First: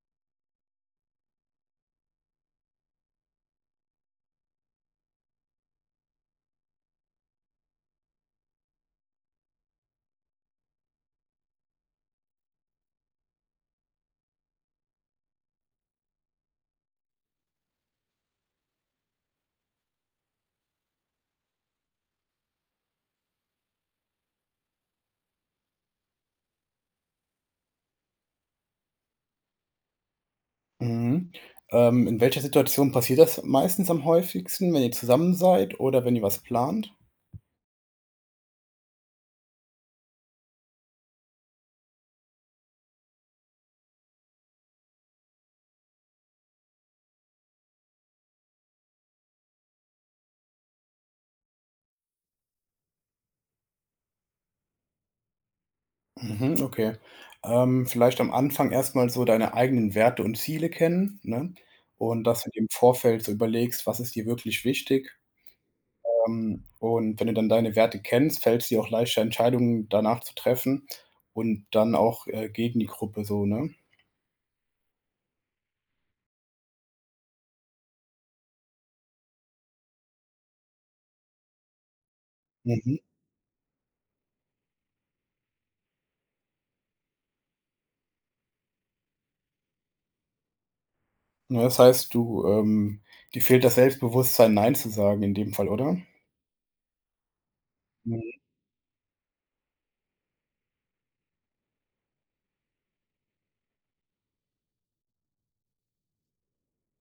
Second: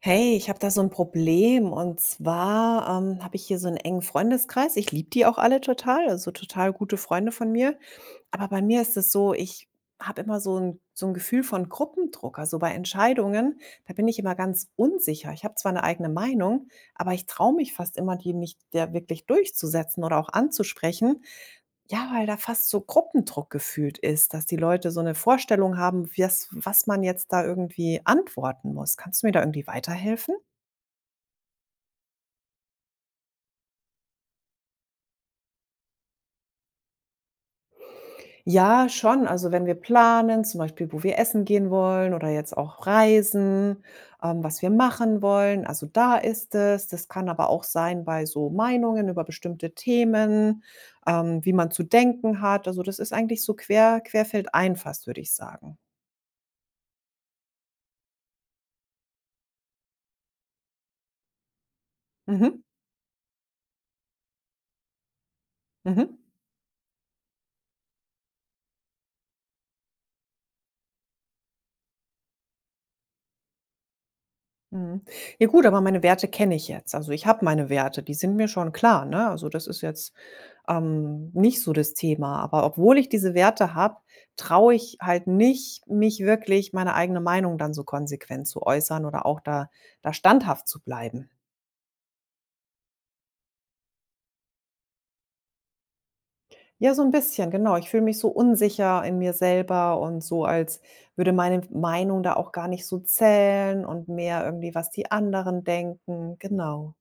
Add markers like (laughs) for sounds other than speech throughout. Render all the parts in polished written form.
Hey, ich habe da so ein Problem und zwar, habe ich hier so einen engen Freundeskreis. Ich liebe die auch alle total, also total gute Freunde von mir. Aber bei mir ist es so, ich habe immer so 'n Gefühl von Gruppendruck. Also bei Entscheidungen, da bin ich immer ganz unsicher. Ich habe zwar eine eigene Meinung, aber ich traue mich fast immer, die nicht da wirklich durchzusetzen oder auch anzusprechen. Ja, weil da fast so Gruppendruck gefühlt ist, dass die Leute so 'ne Vorstellung haben, wies was man jetzt da irgendwie antworten muss. Kannst du mir da irgendwie weiterhelfen? Mhm. In welcher Situation passiert das meistens am häufigsten, wenn ihr zusammen seid oder wenn ihr was plant? Ja, schon. Also, wenn wir planen, zum Beispiel, wo wir essen gehen wollen oder jetzt auch reisen, was wir machen wollen. Also, da ist es. Das kann aber auch sein bei so Meinungen über bestimmte Themen, wie man zu denken hat. Also, das ist eigentlich so querfeldein fast, würde ich sagen. Mhm, okay. Vielleicht am Anfang erstmal so deine eigenen Werte und Ziele kennen, ne? Und dass du dir Mhm. im Vorfeld so überlegst, was ist dir wirklich wichtig? Mhm. Und wenn du dann deine Werte kennst, fällt es dir auch leichter, Entscheidungen danach zu treffen und dann auch, gegen die Gruppe so, ne? Mhm. Ja gut, aber meine Werte kenne ich jetzt. Also, ich habe meine Werte, die sind mir schon klar, ne? Also, das ist jetzt, nicht so das Thema. Aber Mhm. obwohl ich diese Werte habe, traue ich halt nicht, mich wirklich meine eigene Meinung dann so konsequent zu äußern oder auch da standhaft zu bleiben. Ja, das heißt, du dir fehlt das Selbstbewusstsein, „nein“ zu sagen in dem Fall, oder? Ja, so ein bisschen, genau. Ich fühle mich so Mhm. unsicher in mir selber und so, als würde meine Meinung da auch gar nicht so zählen und mehr irgendwie, was die anderen denken, genau.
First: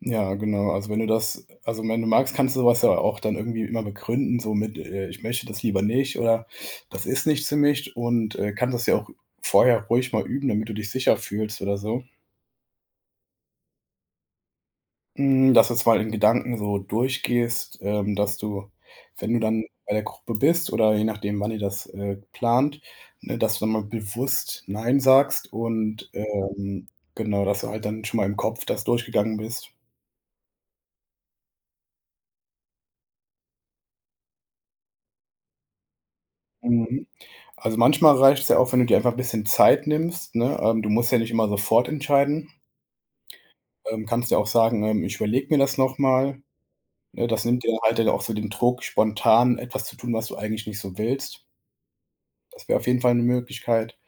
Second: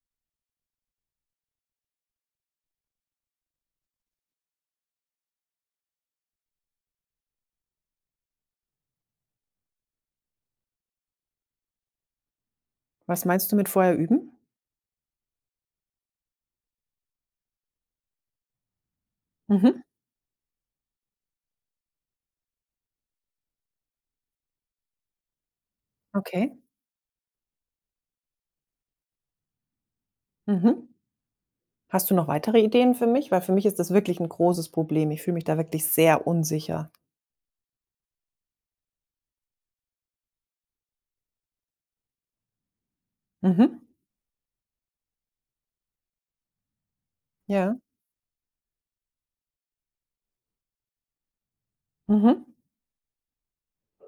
Ja, genau. Also, wenn du das also, wenn du magst, kannst du sowas ja auch dann irgendwie immer begründen, so mit, „Ich möchte das lieber nicht“ oder „Das ist nichts für mich“ und, kannst das ja auch vorher ruhig mal üben, damit du dich sicher fühlst oder so. Was meinst du mit vorher üben? Hm, dass du es mal in Gedanken so durchgehst, dass du, wenn du dann Mhm, bei der Gruppe bist oder je nachdem, wann ihr das, plant, ne, dass du dann mal bewusst „Nein“ sagst und, okay. Genau, dass du halt dann schon mal im Kopf das durchgegangen bist. Mhm. Hast du noch weitere Ideen für mich? Weil für mich ist das wirklich ein großes Problem. Ich fühle mich da wirklich sehr unsicher. Mhm. Also, manchmal reicht es ja auch, wenn du dir einfach ein bisschen Zeit nimmst, ne? Du musst ja nicht immer sofort entscheiden. Mhm. Kannst ja auch sagen, „Ich überlege mir das noch mal.“ Ne, das nimmt dir Ja. halt dann auch so den Druck, spontan etwas zu tun, was du eigentlich nicht so willst. Mhm. Das wäre auf jeden Fall eine Möglichkeit.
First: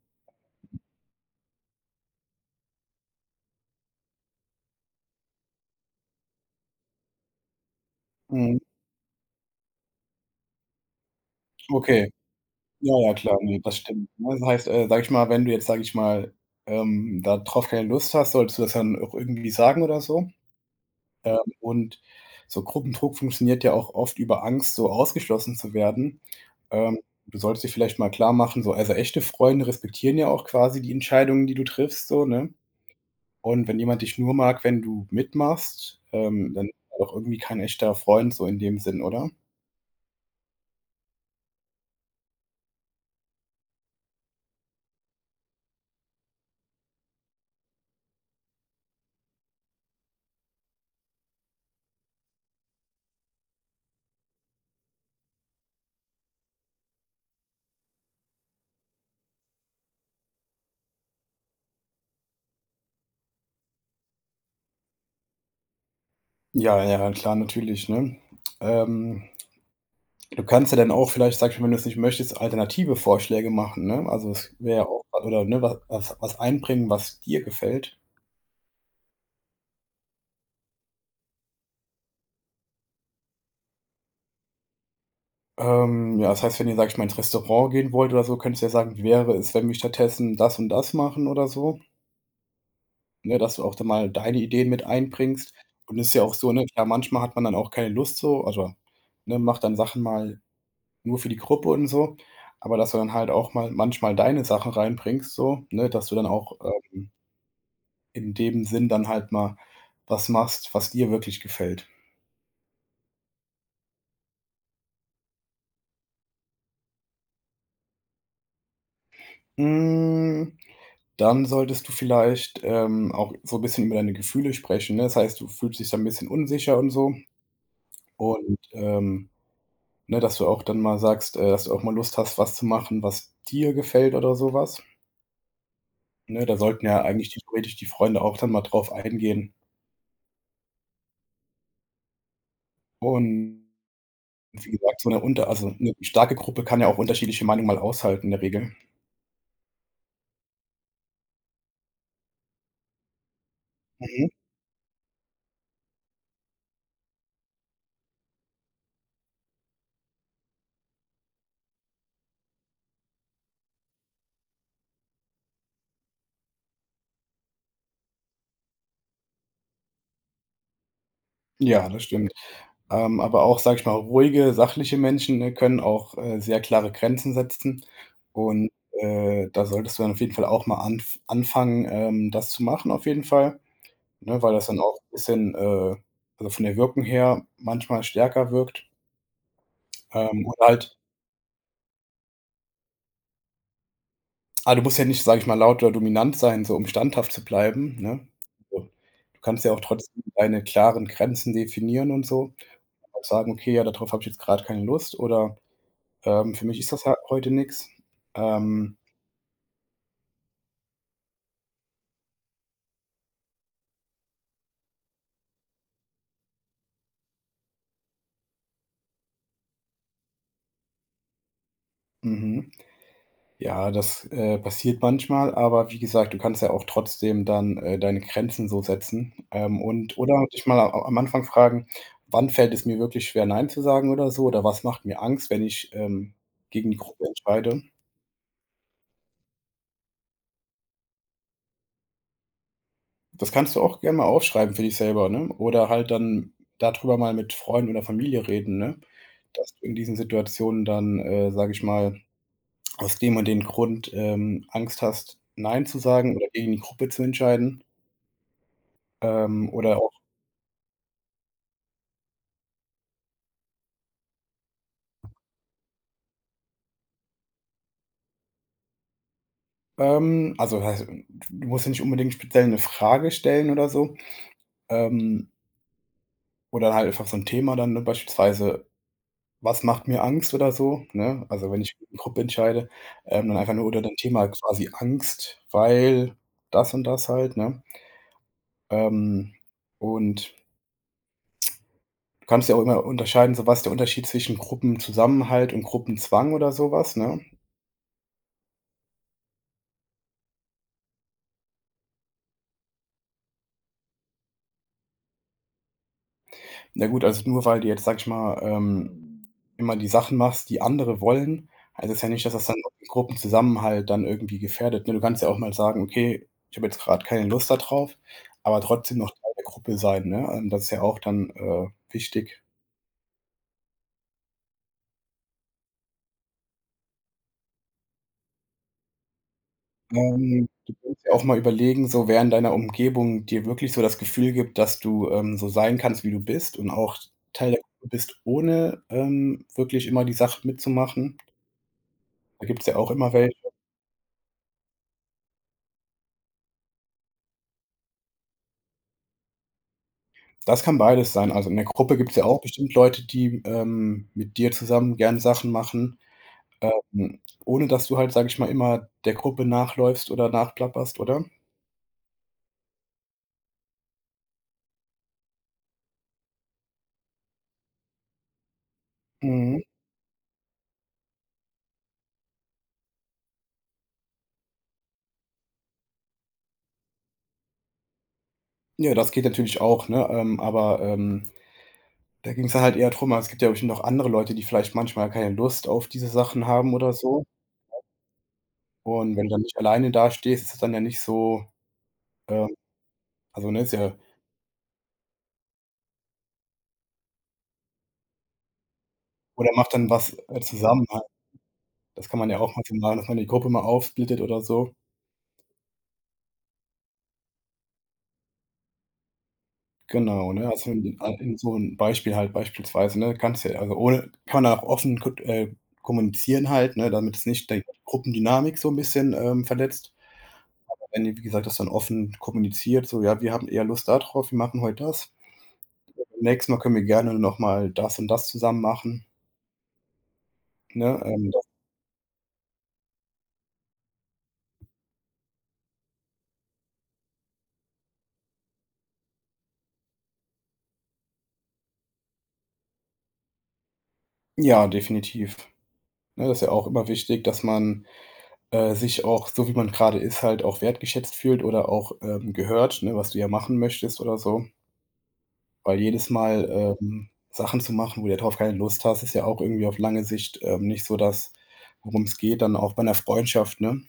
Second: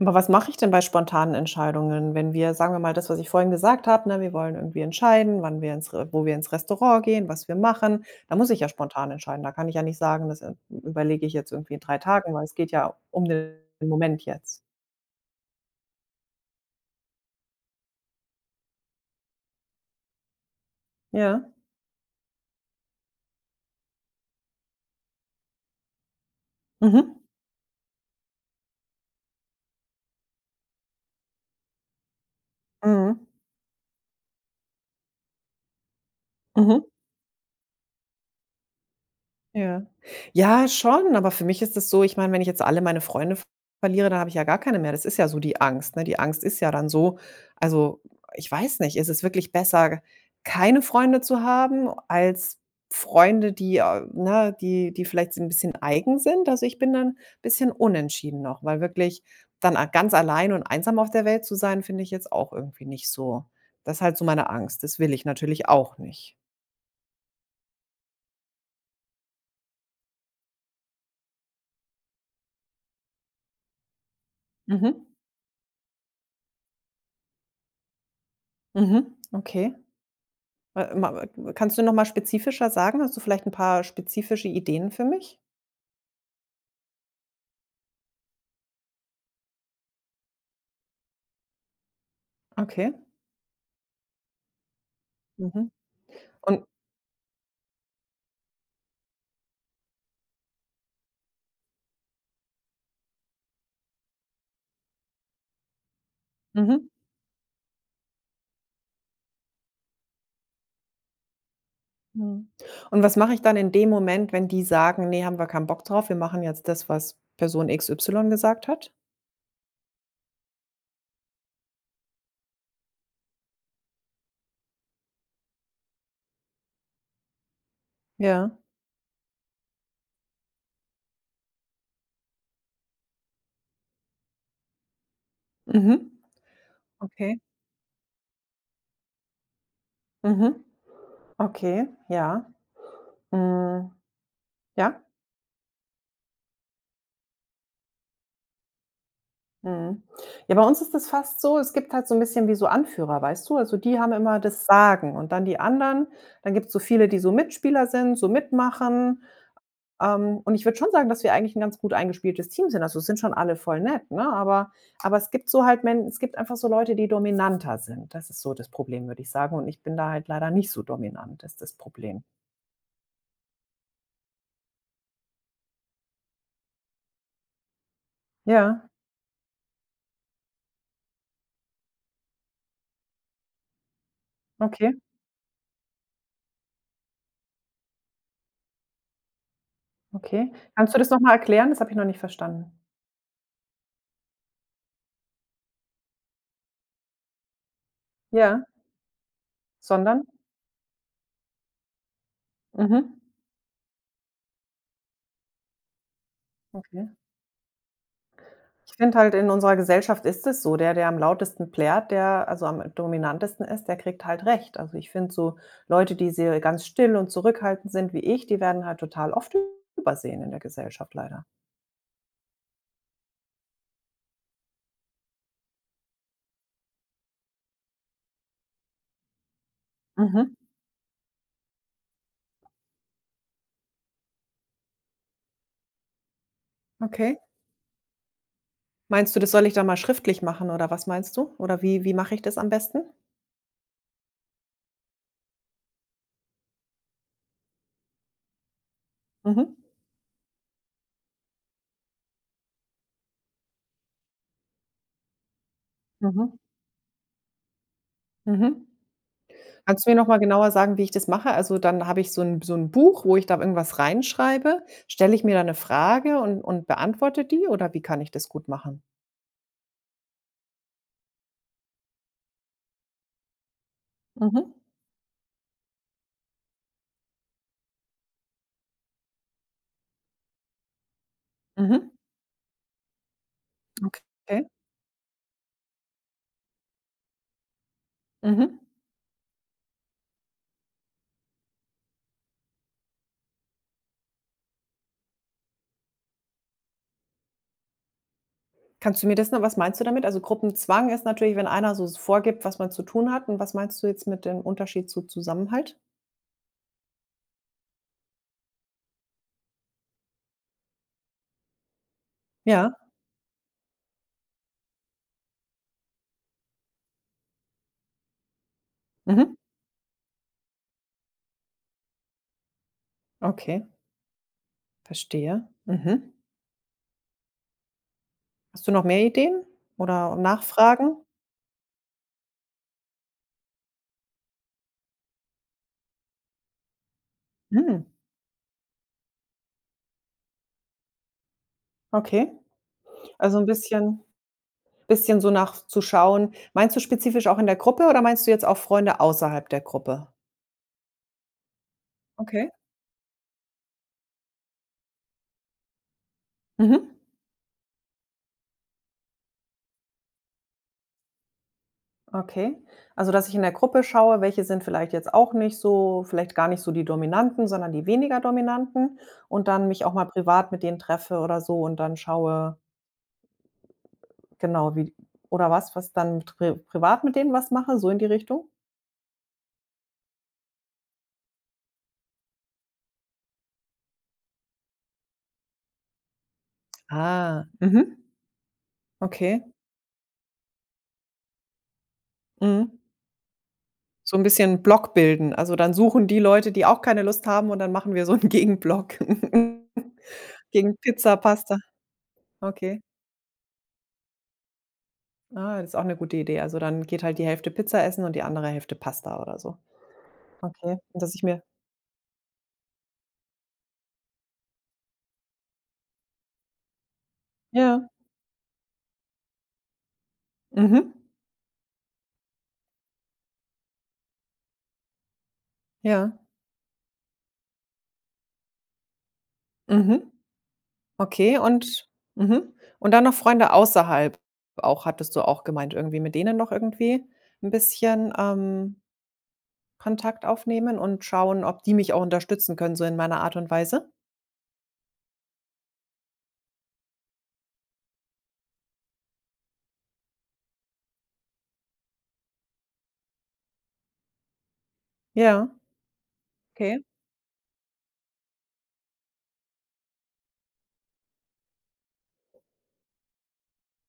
Aber was mache ich denn bei spontanen Entscheidungen, wenn wir sagen wir mal das, was ich vorhin gesagt habe, ne, wir wollen irgendwie entscheiden, wann wir ins Re wo wir ins Restaurant gehen, was wir machen. Da muss Mhm. ich ja spontan entscheiden. Da kann ich ja nicht sagen, das, überlege ich jetzt irgendwie in 3 Okay. Tagen, weil es geht Ja, ja ja, um klar, den ne, das stimmt. Moment Ne, das jetzt. heißt, wenn du jetzt, da drauf keine Lust hast, solltest du das dann auch irgendwie sagen oder so. Ähm, Ja. und so Gruppendruck funktioniert ja auch oft über Angst, so ausgeschlossen zu werden. Ähm, Mhm. du solltest dir vielleicht mal klar machen, so also echte Freunde respektieren ja auch quasi die Entscheidungen, die du triffst, so, ne? Mhm. Und wenn jemand dich nur mag, wenn du mitmachst, dann Mhm. auch irgendwie kein echter Freund so in dem Sinn, oder? Ja. Ja, schon, aber für mich ist es so ich meine, wenn ich jetzt alle meine Freunde verliere, dann habe ich ja gar keine mehr. Das ist ja so die Angst, ne? Die Angst ist ja dann so also, ich weiß nicht, ist es wirklich besser, keine Freunde zu haben als Freunde, die, ne, die vielleicht ein bisschen eigen sind? Also, ich bin dann ein bisschen unentschieden noch, weil wirklich dann a ganz allein und einsam auf der Welt zu sein, finde ich jetzt auch irgendwie nicht so. Das ist halt so meine Angst. Das will ich natürlich auch nicht. Ja, ja, klar, natürlich, ne? Ähm Du kannst ja dann auch vielleicht, sage ich mal, wenn du es nicht möchtest, alternative Vorschläge machen, ne? Also, es wäre ja auch Mhm. oder, ne, was was einbringen, was dir gefällt. Mhm. Okay. Ma Kannst du noch mal spezifischer sagen? Hast du vielleicht ein paar spezifische Ideen für mich? Ja, das heißt, wenn ihr, sage ich mal, ins Restaurant gehen wollt oder so, könntest du ja sagen: „Wie wäre es, wenn wir stattdessen das und das machen?“ oder so, Okay. ne, dass du auch dann mal deine Ideen mit einbringst. Mhm. Und es ist ja auch so, ne, Und klar, manchmal hat man dann auch keine Lust so, also, ne, macht dann Sachen mal nur für die Gruppe und so, aber dass du dann halt auch mal manchmal deine Sachen reinbringst so, ne, dass du dann auch, mhm, in dem Sinn dann halt mal was machst, was dir wirklich gefällt. mhm. Und was mache ich dann in dem Moment, wenn die sagen: nee, haben wir keinen Bock drauf, wir machen jetzt das, was Person XY gesagt hat?“ Hm, dann solltest du vielleicht, auch so ein bisschen über deine Gefühle sprechen, ne? Das heißt, du fühlst dich da ein bisschen unsicher und so Ja. und, ne, dass du auch dann mal sagst, dass du auch mal Lust hast, was zu machen, was dir gefällt oder sowas. Mhm. Ne? Da sollten ja eigentlich Okay. theoretisch die Freunde auch dann mal drauf eingehen. Mhm. Okay, ja. Und Hm, wie gesagt, ja. so eine unter also eine starke Gruppe kann ja auch unterschiedliche Meinungen mal aushalten in der Regel. Mhm. Ja, bei uns ist das fast so, es gibt halt so ein bisschen wie so Anführer, weißt du? Also, die haben Mhm. immer das Sagen und dann die anderen dann gibt es so viele, die so Mitspieler sind, so mitmachen. Und ich würde schon sagen, dass wir eigentlich ein ganz gut eingespieltes Team sind. Also, es sind schon alle voll nett, ne? Aber es gibt so halt Men es gibt einfach so Leute, die dominanter sind. Das ist so das Problem, würde ich sagen. Und ich bin da halt leider nicht so dominant, ist das Ja, das Problem. stimmt. Aber auch, sage ich mal, ruhige, sachliche Menschen, ne, können auch, sehr klare Grenzen setzen und, Ja, da solltest du dann auf jeden Fall auch mal anfangen, das zu machen auf jeden Fall, ne, weil das dann okay, auch ein bisschen, also von der Wirkung her manchmal stärker wirkt. Ähm, okay. und Kannst halt du das noch mal erklären? Das habe ich noch nicht verstanden. ah, du musst ja nicht, sage ich mal, laut oder dominant sein, so um standhaft zu bleiben, ne? Ja, So, du kannst ja auch trotzdem sondern? deine klaren Grenzen definieren und so. Mhm. Auch sagen: „Okay, ja, darauf habe ich jetzt gerade keine Lust“ oder für mich ist das Okay. halt heute nichts. Ich Ähm, finde halt, in unserer Gesellschaft ist es so, der am lautesten plärt, der also am dominantesten ist, der kriegt halt recht. Also, ich finde so Leute, die sehr ganz still und zurückhaltend sind wie ich, die werden halt total oft übersehen in der Gesellschaft leider. mhm. Ja, das, passiert manchmal, aber wie gesagt, du kannst ja auch trotzdem dann, deine Grenzen so setzen, und oder Mhm, dich mal a am Anfang fragen: „Wann fällt es mir wirklich schwer, nein zu sagen oder so oder was macht mir Angst, wenn ich, gegen die Gruppe okay. entscheide?“ Meinst du, das soll ich dann mal schriftlich machen oder was meinst du? Oder wie mache ich das am besten? Das kannst du auch gerne mal aufschreiben für dich selber, ne? Oder halt dann darüber mal mit Freunden oder Familie reden, ne? Dass Mhm, du in diesen Situationen dann, sage ich mal aus dem und dem Grund, Angst hast, nein zu sagen oder mhm, gegen die Gruppe zu entscheiden. mhm. Oder Kannst du auch mir noch mal genauer sagen, wie ich das mache? Also, dann habe ich so ein Buch, wo ich da irgendwas reinschreibe. Stelle ich mir da eine Frage und beantworte die oder wie kann ich das gut machen? Also, das heißt, du musst ja nicht unbedingt speziell eine Frage stellen oder so, Mhm. ähm, oder halt einfach so ein Thema dann, ne, beispielsweise: „Was macht mir Angst?“ oder so, ne? Also, wenn ich Mhm. gegen die Gruppe entscheide, dann einfach nur unter dem Thema Okay. quasi Angst, weil das und das halt, ne? Mhm. Ähm, und du kannst ja auch immer unterscheiden, so was ist der Unterschied zwischen Gruppenzusammenhalt und Gruppenzwang oder sowas, ne? Kannst du mir das noch was meinst du damit? Also, Gruppenzwang ist natürlich, wenn einer so vorgibt, was man zu tun hat. Und was meinst du jetzt mit dem Unterschied zu Zusammenhalt? Na gut, also nur weil du jetzt, sag ich mal, immer die Sachen machst, die andere wollen, heißt es ja nicht, dass das dann auch Ja. den Gruppenzusammenhalt dann irgendwie gefährdet, ne? Du kannst ja auch mal sagen: „Okay, ich habe jetzt gerade keine Lust da drauf“, aber trotzdem noch Teil Mhm. der Gruppe sein, ne? Das ist ja auch dann, wichtig. Okay, verstehe. Mhm. Hast du noch mehr Ideen oder Du Nachfragen? kannst ja auch mal überlegen, so wer in deiner Umgebung dir wirklich so das Gefühl gibt, dass du, so sein kannst, wie du bist und auch Teil der Hm, Gruppe bist, ohne, wirklich immer die Sachen mitzumachen. okay. Da gibt es ja auch immer Also, ein welche. Bisschen so nachzuschauen. Meinst du spezifisch auch in der Gruppe oder meinst du jetzt auch Freunde außerhalb der Gruppe? Das kann beides sein. Also, in der Gruppe gibt es ja auch Okay. bestimmt Leute, die, mit dir zusammen gern Sachen machen, Mhm. Ohne dass du halt, sage ich mal, immer der Gruppe nachläufst oder nachplapperst, oder? Okay. Also, dass ich in der Gruppe schaue, welche sind vielleicht gar nicht so die Dominanten, sondern die weniger Dominanten und Mhm. dann mich auch mal privat mit denen treffe oder so und dann schaue genau, wie oder was dann privat mit denen was mache, so in die Richtung? Ja, das geht natürlich auch, ne? Da ging es halt eher drum also, es gibt ja bestimmt auch andere Leute, die vielleicht manchmal keine Lust auf diese Sachen haben oder so. Ah. Mhm. Und wenn du dann Okay. nicht alleine dastehst, ist es dann ja nicht so, ähm Mhm. also, ne, ist ja So 'n bisschen Block bilden. Also, dann suchen die Leute, die auch keine Lust haben und dann machen wir so 'n Gegenblock. oder (laughs) macht dann was, Gegen zusammen halt. Pizza, Pasta. Das kann man ja auch mal so Okay. machen, dass man die Gruppe mal aufsplittet oder so. Ah, das ist auch eine gute Idee. Also, dann geht halt die Hälfte Pizza essen und die andere Hälfte Pasta oder so. Genau, ne? Also, Okay, in und dass ich mir so 'n Beispiel halt beispielsweise, ne? Kannst ja also, ohne kann man auch offen ko kommunizieren halt, ne, damit es nicht die ja, Gruppendynamik so 'n bisschen, verletzt. mhm, Wenn ihr, wie gesagt, das dann offen kommuniziert, so: „Ja, wir haben eher Lust da drauf, wir machen heute das. ja, Beim nächsten Mal können wir gerne noch mal das und das zusammen machen“, mhm, ne? Okay Das und mhm. Und dann noch Freunde außerhalb auch, hattest du auch gemeint, irgendwie mit denen noch irgendwie ein bisschen, Kontakt aufnehmen und schauen, ob die mich auch unterstützen können, so in meiner Art und Weise? ja, definitiv. Ne, das ist ja auch immer wichtig, dass man, sich auch, so wie man grade ist, halt auch wertgeschätzt fühlt oder auch, gehört, ne, was du ja machen möchtest oder so. Ja, Weil jedes Mal, okay. Sachen zu machen, wo du drauf keine Lust hast, ist ja auch irgendwie auf lange Sicht, nicht so das, worum es geht, dann auch bei einer Freundschaft, ne?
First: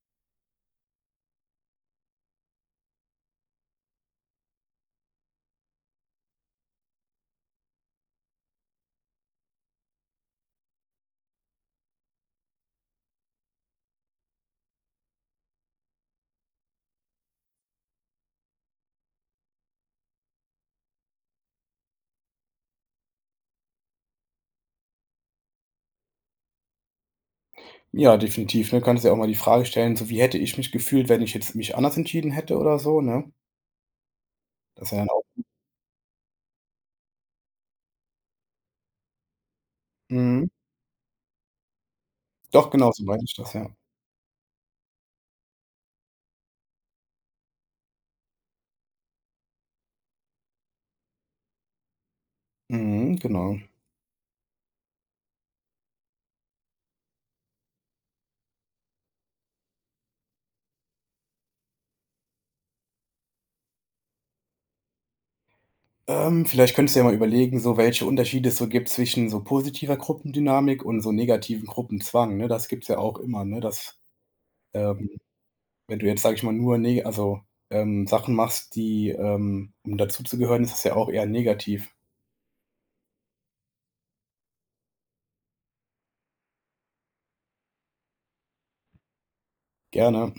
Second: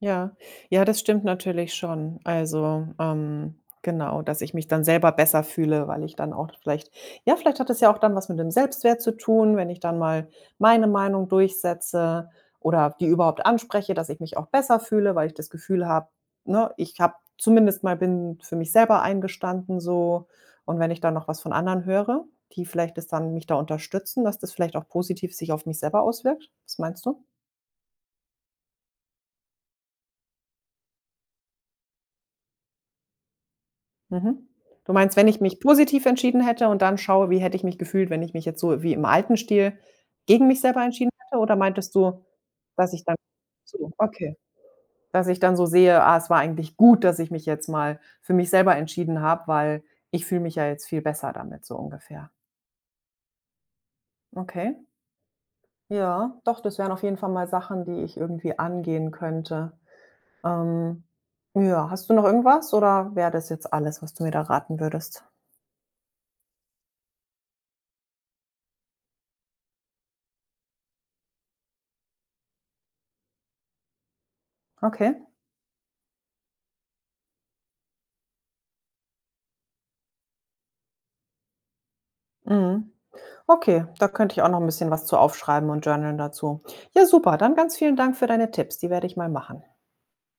Ja, ja, das stimmt natürlich schon. Also, genau, dass ich mich dann selber besser fühle, weil ich dann auch vielleicht ja, vielleicht hat es ja auch dann was mit dem Selbstwert zu tun, wenn ich dann mal meine Meinung durchsetze oder die überhaupt anspreche, dass ich mich auch besser fühle, weil ich das Gefühl habe, ne, ich habe zumindest mal bin für mich selber eingestanden so. Und wenn ich dann noch was von anderen höre, die vielleicht es dann mich da unterstützen, dass das vielleicht auch positiv sich auf mich selber auswirkt? Was meinst du? Ja, definitiv, ne? Kannst dir auch mal die Frage stellen, so: „Wie hätte ich mich gefühlt, wenn ich jetzt mich anders entschieden hätte?“ oder so, ne? Mhm. Das ist Du ja dann meinst, auch wenn ich mich positiv entschieden hätte und dann schaue, wie hätte ich mich gefühlt, wenn ich mich jetzt so wie im alten Stil mhm. gegen mich selber entschieden hätte? Oder meintest du, Doch, genau dass so ich dann meinte ich das, ja. so, okay, dass ich dann so sehe: „Ah, es war eigentlich gut, dass ich mich jetzt mal für mich selber entschieden habe, weil ich fühle mich ja jetzt viel besser damit“, so ungefähr. Mhm, genau. Okay. Ja, doch, das wären auf jeden Fall mal Sachen, die ich irgendwie angehen könnte. Ähm, ja, hast du noch irgendwas oder wäre das jetzt alles, was du mir da raten würdest? Vielleicht könntest du ja mal überlegen, so welche Unterschiede es so gibt zwischen so positiver Gruppendynamik und so negativen Gruppenzwang, ne? Das gibt's ja auch immer, ne, dass, ähm Okay. wenn du jetzt, sage ich mal, nur neg also, Sachen machst, die um dazuzugehören, ist das ja auch eher negativ. Mhm. Okay, da könnte ich auch noch ein bisschen was zu aufschreiben und journalen dazu. Ja, super, dann ganz vielen Dank für deine Tipps. Die werde ich mal machen. Gerne.